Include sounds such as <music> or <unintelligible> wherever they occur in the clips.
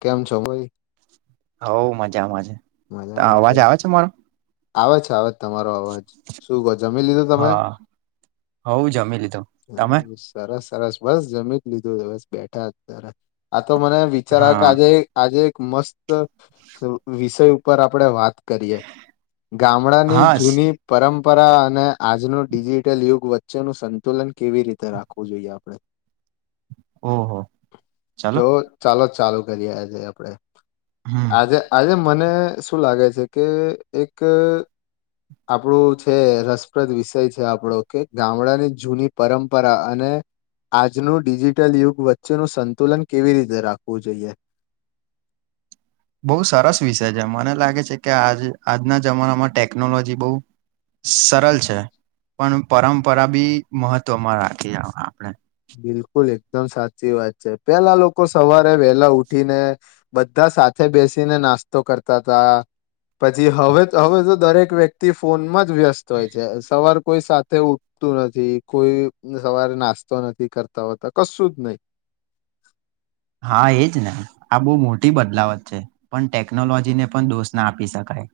કેમ છો ભાઈ હવ મજામાં છે મજામાં છે અવાજ આવે મારો આવે છે આવે તમારો અવાજ શું કહો જમી લીધો તમે હા હવ જમી લીધો તમે સરસ સરસ બસ જમી જ લીધું બસ બેઠા ત તો મને વિચારા કે હા આજે આજે મસ્ત તો વિશે ઉપર આપણે વાત કરીએ ગામડાની હા જૂની પરં પરંપરા અને આજનું ડિજિટલ યુગ વચ્ચેનું સંતુલન કેવી રીતે રાખવું જોઈએ આપણે ઓહો ચલો જો ચાલો ચાલુ ઘ આ્યા છે આપડે હમ અજે અજે મને શું લાગે છે કે એક આપણું છે રસપ્રદ વિષય છે આપણો કે ગામડાની જૂની પરંપરા અને આજનું ડિજિટલ યુગ વચ્ચેનું સંતુલન કેવી રીતે રાખવું જોઈએ બહુ સરસ વિષય છે મને લાગે છે કે આજ આજના જમાનામાં ટેકનોલોજી બહુ સરળ છે પણ પરંપરા બી મહત્વમાં રાખી આપણે બિલકુલ એકદમ સાચી વાત છે પેલા લોકો સવારે વેલા ઉઠીને બધા સાથે બેસીને નાસ્તો કરતા હતા પછી હવે હવે તો દરેક વ્યક્તિ તે ફોનમાં વ્યસ્ત હોય છે સવાર કોઈ સાથે ઉઠતું નથી કોઈ સવારે નાસ્તા તો નથી કરતા હોતા કશું જ નહી હા એજ ને આ બહુ મોટી બદલાવત છે પણ ટેકનોલોજી ને પણ દોષ ના આપી શકાય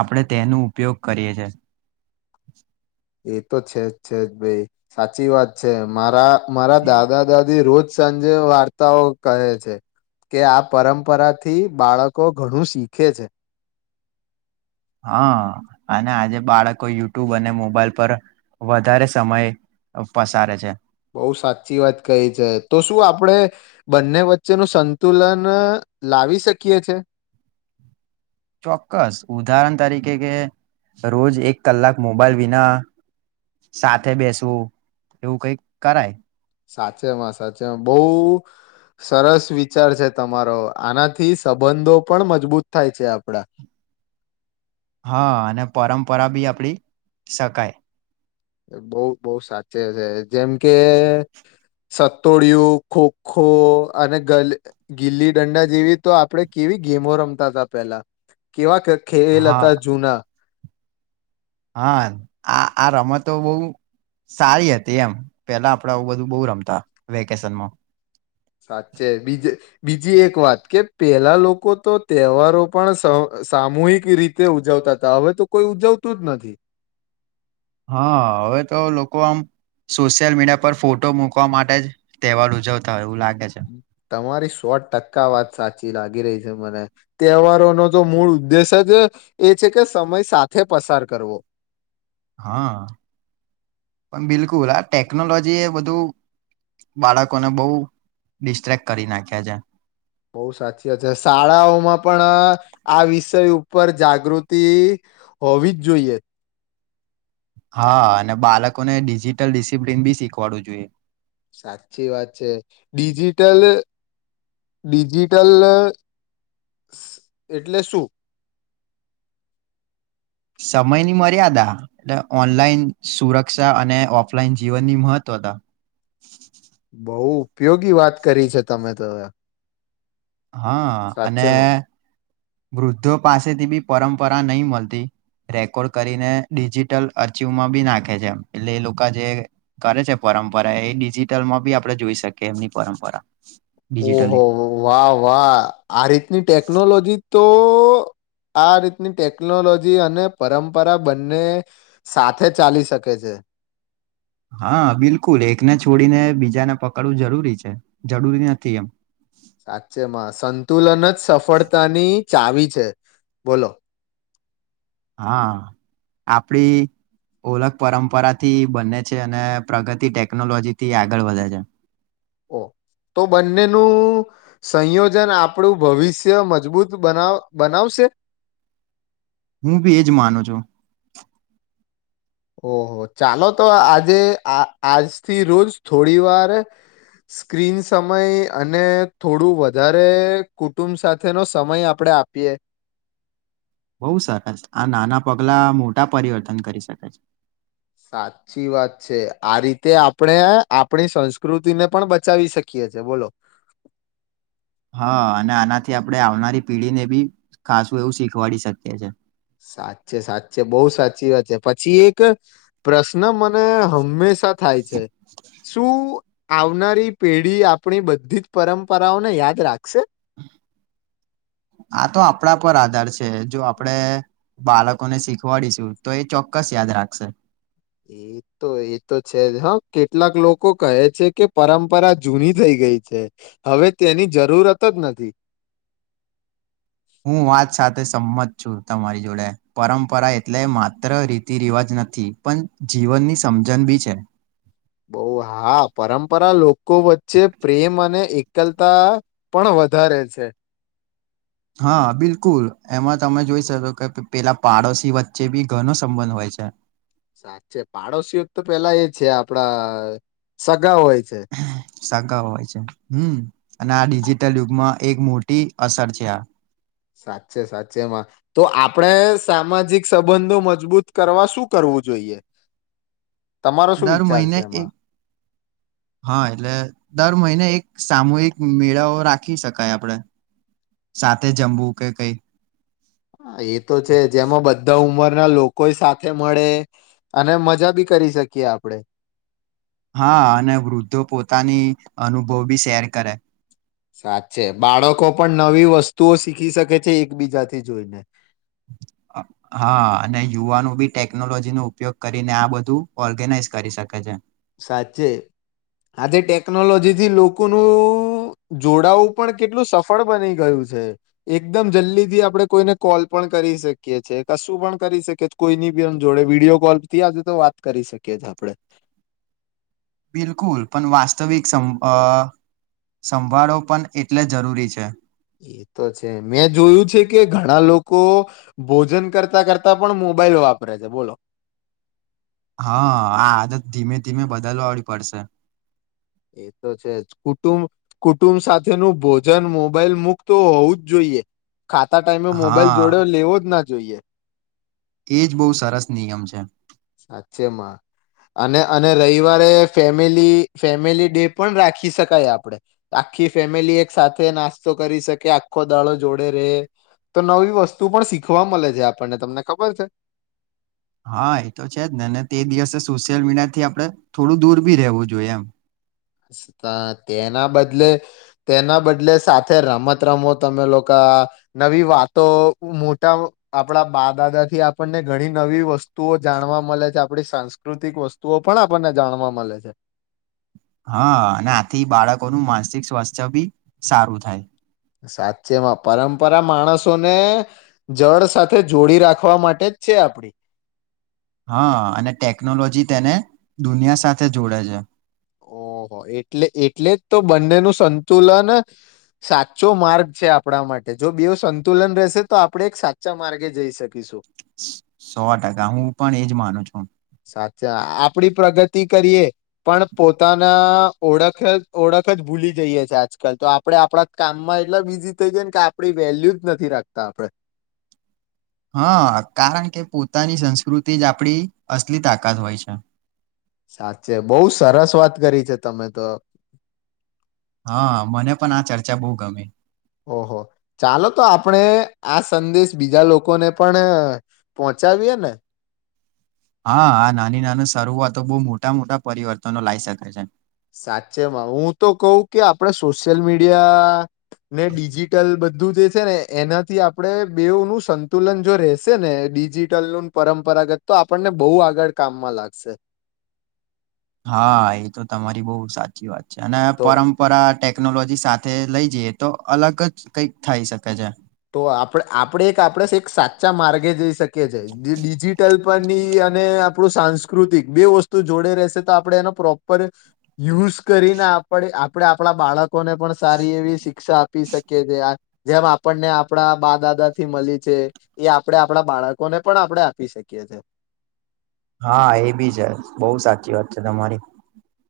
આપણે તેનો ઉપયોગ કરીએ છે એ તો છેજ છેજ ભાઈ સાચી વાત છે મારા મારા દાદા દાદી રોજ જ વાર્તાઓ કહે છે કે આ પરંપરા થી બાળકો ઘણું શીખે છે હા અને આજે બાળકો યુટ્યુબ અને મોબાઈલ પર વધારે સમય પસારે છે બહ સાચી વાત કહી છે તો શું આપડે બંને વચ્ચે ન સંતુલન લાવી શકીએ છે ચોક્કસ ઉદાહરણ તરીકે કે રોજ એક કલાક મોબાઈલ વિના સાથે બેસવું એવું કઈક કરાય સાચેમાં સાચેમાં બહુ સરસ વિચાર છે તમારો આનાથી સંબંધો પણ મજબૂત થાય છે આપડા હા અને પરંપરા બી આપડી શકાય બઉ બઉુ સાચે છે જેમ કે સતોડિયું ખોખો અને ગ ગીલી ડંડા જેવી તો આપણેે કેવી ગેમો રમતા હતા પેલા કેવા ખેલ હા હતા જૂના હા આ આ રમતો બહ સારી હતી એમ પેલા આપડા બધું બહ રમતા વેકેશનમાં સાચે બીજ બીજી એક વાત કે પેલા લોકો તો તહેવારો પણ સામૂહિક રીતે ઉજવતા હતા હવે તો કોઈ ઉજવતું જ નથી હા હવે તો લોકો આમ સોશિયલ મીડિયા પર ફોટો મુૂકવા માટે જ તહેવાર ઉજવતા હોય એવું લાગે છે તમારી સો ટકા વાત સાચી લાગી રહી છે મને તહેવારો નો તો મૂળ ઉદ્દેશ જ એ છે કે સમય સાથે પસાર કરવો હા પણ બિલકુલ આ ટેકનોલોજી એ બધું બાળકોને બહુ ડિસ્ટ્રેક્ટ કરી નાખ્યા છે બહ સાચી વાત છે શાળાઓમાં પણ આ વિષય ઉપર જાગૃતિ હોવી જ જોઈએ હા અને બાળકોને ડિજિટલ ડિસિપ્લિન બી શીખવાડું જોઈએ સાચી વાત છે ડિજિટલ ડિજિટલ એટલે શું સમયની મર્યાદા એટલે ઓનલાઈન સુરક્ષા અને ઓફલાઈન જીવનની મહત્વતા બહુ ઉપયોગી વાત કરી છે તમે તો હા અને સાચેમાં વૃદ્ધો પાસેથી બી પરંપરા નહી મળતી રેકોર્ડ કરીને ડિજિટલ અરચીમાં બી નાખે છે એ એટલે એ લોકો જે કરે છે પરંપરા એ ડિજિટલમાં બી આપણે જોઈ શકીએ એમની પરંપરા ડિજિટલી ઓહો વાહ વાહ આ રીતની ટેકનોલોજી તો આ રીતની ટેકનોલોજી અને પરંપરા બંને સાથે ચાલી શકે છે હા બિલકુલ એકને છોડીને બીજાને પકડવું જરૂરી છે જરૂરી નથી એમ સાચેમાં સંતુલન જ સફળતાની ચાવી છે બોલો હા આપડી ઓલખ પરંપરાથી બને છે અને પ્રગતિ ટેકનોલોજી થી આગળ વધે છે ઓ તો બંનેનું સંયોજન આપણું ભવિષ્ય મજબૂત બનાવ બનાવશે હું ભી એજ માનું છું ઓહો ચાલો તો આજે આ આજથી રોજ થોડી વાર સ્ક્રીન સમય અને થોડું વધારે કુટુંબ સાથેનો સમય આપણે આપીએ બોઉ સરસ આ નાના પગલા મોટા પરિવર્તન કરી શકે છે સાચી વાત છે આ રીતે આપણે આપણી સંસ્કૃતિને પણ બચાવી શકીએ છે બોલો હા અને આનાથી આપણે આવનારી પેઢીને ભી ખાસું એવું શીખવાડી શકીએ છે સાચે સાચે બો સાચી વાત છે પછી એક પ્રશ્ન મને હંમેશા થાય છે શું આવનારી પેઢી આપણી બધી જ પરંપરાઓને યાદ રાખશે આ તો આપણા પર આધાર છે જો આપણે બાળકોને શીખવાડીશું તો એ ચોક્કસ યાદ રાખશે એ તો એ તો છે જ હ કેટલાક લોકો કહે છે કે પરંપરા જૂની થઈ ગઈ છે હવે તેની જરૂરત જ નથી હું વાત સાથે સંમત છું તમારી જોડે પરંપરા એટલે માત્ર રીતિ રિવાજ નથી પણ જીવનની સમજન બી છે બો હા પરંપરા લોકો વચ્ચે પ્રેમ અને એકલતા પણ વધારે છે હા બિલકુલ એમાં તમે જોઈ શકો કે પેલા પાડોશી વચ્ચે ભી ઘનો સંબંધ હોય છે સાચે પાડોશી <unintelligible> તો પેલા એ છે આપડા સ ગા હોય છે સગા હોય છે હમ અને આ ડિજિટલ યુગમાં એક મોટી અસર છે આ સાચે સાચે એમાં તો આપડે સામાજિક સંબંધો મજબૂત કરવા શું કરવું જોઈએ તમારો શું દર વિચાર છે મહિને એક એમાં હા એટલે દર મહિને એક સામૂહિક મેળાઓ રાખી શકાય આપણેે સાથે જમવું કે કઈ હા એ તો છે જ જેમાં બધા ઉંમર ના લોકો સાથે મળે અને મજા ભી કરી શકીએ આપડે હા અને વૃદ્ધો પોતાની અનુભવ ભી શેર કરે સાચે બાળકો પણ નવી વસ્તુઓ શીખી શકે છે એકબીજાથી જોઈને હા અને યુવાનો ભી ટેકનોલોજી નો ઉપયોગ કરીને આ બધું ઓર્ગેનાઈઝ કરી શકે છે સાચે આજે ટેકનોલોજી થી લોકોનું જોડાવું પણ કેટલું સફળ બની ગયું છે એકદમ જલ્દીથી આપણે કોઈને કોલ પણ કરી શકીએ છે કશું પણ કરી શકીએ કોઈની ભી એમ જોડે વિડીયો કોલ થી આજે તો વાત કરી શકીએ આપણે બિલકુલ પણ વાસ્તવિક સ અ સંભાળો પણ એટલે જ જરૂરી છે એ તો છે મેં જોયું છે કે ઘણા લોકો ભોજન કરતા કરતા પણ મોબાઈલ વાપરે છે બોલો હા આ આદત ધીમે ધીમે બદલવાવી પડશે એ તો છે જ કુટુંબ કુટુંબ સાથેનું ભોજન મોબાઈલ મુક્ત હોવું જ જોઈએ ખાતા ટાઈમે મોબાઈલ હા જોડે લેવો જ ન જોઈએ એજ બો સરસ નિયમ છે સાચેમાં અને અને રવિવારે ફેમિલી ફેમિલી ડે પણ રાખી શકાય આપડે આખી ફેમિલી એક સાથે નાસ્તો કરી શકે આખો દાળો જોડે રે તો નવી વસ્તુ પણ શીખવા મળે છે આપણને તમને ખબર છે હા એ તો છે જ નેને તે દિવસે સોશિયલ મીડિયા થી આપડણે થોડું દૂર ભી રહેવું જોઈએ એમ તા તેના બદલે તેના બદલે સાથે રમત રમો તમે લોકો નવી વાતો મોટા આપણા બા દાદાથી આપણને ઘણી નવી વસ્તુઓ જાણવા મલે છે આપણી સાંસ્કૃતિક વસ્તુઓ પણ આપણને જાણવા મલે છે હા અને આથી બાળકોનું માનસિક સ્વાસ્થ્ય ભી સારું થાય સાચેમાં પરંપરા માણસોને જળ સાથે જોડી રાખવા માટે જ છે આપડી હા અને ટેકનોલોજી તેને દુનિયા સાથે જોડે છે ઓહો એટલે એટલે જ તો બંને નો સંતુલન સાચો માર્ગ છે આપણા માટે જો બેવુ સંતુલન રહેશે તો આપણે એક સાચા માર્ગે જઈ શકીશું સો ટકા હું પણ એજ માનું છું સાચા આપડી પ્રગતિ કરીએ પણ પોતાના ઓળખ ઓળખ જ ભૂલી જઈએ છે આજકાલ તો આપડે આપણા કામમાં એટલા બીઝી થઈ જાય ને કે આપડી વેલ્યુ જ નથી રાખતા આપડે હા કારણ કે પોતાની સંસ્કૃતિ જ આપણી અસલી તાકાત હોય છે સાચે બહુ સરસ વાત કરી છે તમે તો હા મને પણ આ ચર્ચા બહુ ગમી ઓહો ચાલો તો આપણે આ સંદેશ બીજા લોકોને પણ પોહોંચાવીએ ને હા હા નાની નાની શરૂઆતો બહુ મોટા મોટા પરિવર્તનો લાવી શકે છે સાચેમાં હું તો કહું કે આપણે સોશિયલ મીડિયા ને ડિજિટલ બધું જે છે ને એનાથી આપણે બેવનું સંતુલન જો રેશે ને ડિજિટલનું પરંપરાગત તો આપણને બહુ આગળ કામમાં લાગશે હા એ તો તમારી બહુ સાચી વાત અને તો પરંપરા ટેકનોલોજી સાથે લઈ જઈએ તો અલગ જ કઈક થાય શકે છે તો આપ આપણે એક આપણે એક સાચા માર્ગે જઈ શકીએ જ ડિજિટલ ની અને આપણું સાંસ્કૃતિક બે વસ્તુ જોડે રહેશે તો આપણે એનો પ્રોપર યુઝ કરીને આપણે આપણે આપણા બાળક લોકોને પણ સારી એવી શિક્ષા આપી શકે છે આ જેમ આપ આપણને આપણા બા દાદાથી મળી છે એ આપણે આપણા બાળકોને પણ આપણે આપી શકીએ છે હા એ બી છે બહુ સાચી વાત છે તમારી.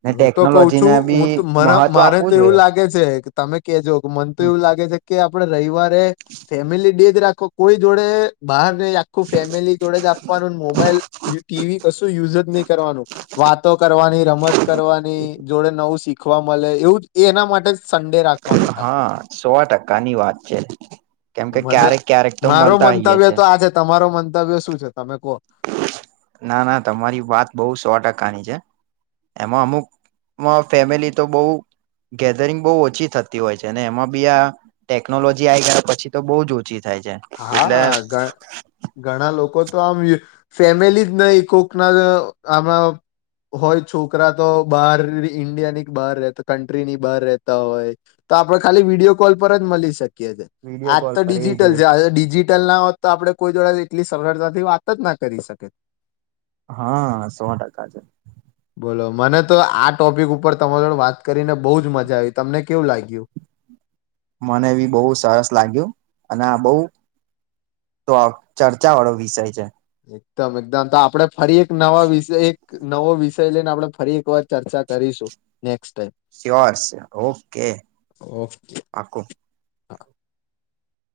ને હું તો કઉ ટેકનોલોજી છું ને હુંત બી મન મહત્વ મને આપવું તેવું જોઈએ. લાગે છે. તમે કેજો. મન તો હમ. એવું લાગે છે કે. આપડે રવિવારે ફેમિલી ડે. રાખો કોઈ જોડે બહાર. આખું ફેમિલી જોડે જ આપવાનું મોબાઈલ. ટીવી કશું યુઝ જ નહી કરવાનું વાતો કરવાની રમત. કરવાની જોડે નવું શીખ. <unintelligible> સંડે રાખવાનો ખાલી, હા સો ટકાની વાત છે કેમ કે મને ક્યારેક ક્યારેક તો મારો મળતા હઈએ મંતવ્ય તો આ છે તમે તમારો મંતવ્ય શું છે તમે કો. ના ના તમારી વાત બહુ સો ટકાની છે, એમાં અમુક ફેમિલી તો બહુ ગેધરિંગ બહુ ઓછી થતી હોય છે. અને એમાં બી આ ટેકનોલોજી આઈ ગયા પછી તો બહુ જ. ઓછી થાય છે એટલે હા ઘ ઘણા લોકો. તો આમ ફેમિલી જ નહી કોકના આણા હોય છોકરા તો બહાર ઈન્ડિયા ની બહાર રહેતા કન્ટ્રી ની બહાર રહેતા હોય તો આપડે ખાલી વિડીિયો કોલ પર જ મળી શકીએ. વિડીયો આજ કોલ તો પર એ ડિજિટલ. જે ડિજિટલ ના હોત તો આપડે. કોઈ જોડ એટલી સરળતાથી વાત જ ના કરી શકે. હા સો ટકા છે. બોલો મને તો આ ટોપિક ઉપર તમારો જોડે વાત કરીને બહુ જ મજા આવી તમને કેવું લાગ્યું. મને બી બહુ સરસ લાગ્યું અને આ બહૂ તો ચર્ચા વાળો વિષય છે. એકદમ એકદમ તો આપડે. ફરી એક નવા વિષ એક. નવો વિષય લઈને આપણે ફરી એકવાર ચર્ચા કરીશું ને. સ્યોર છે ઓકે ઓકે પાકું.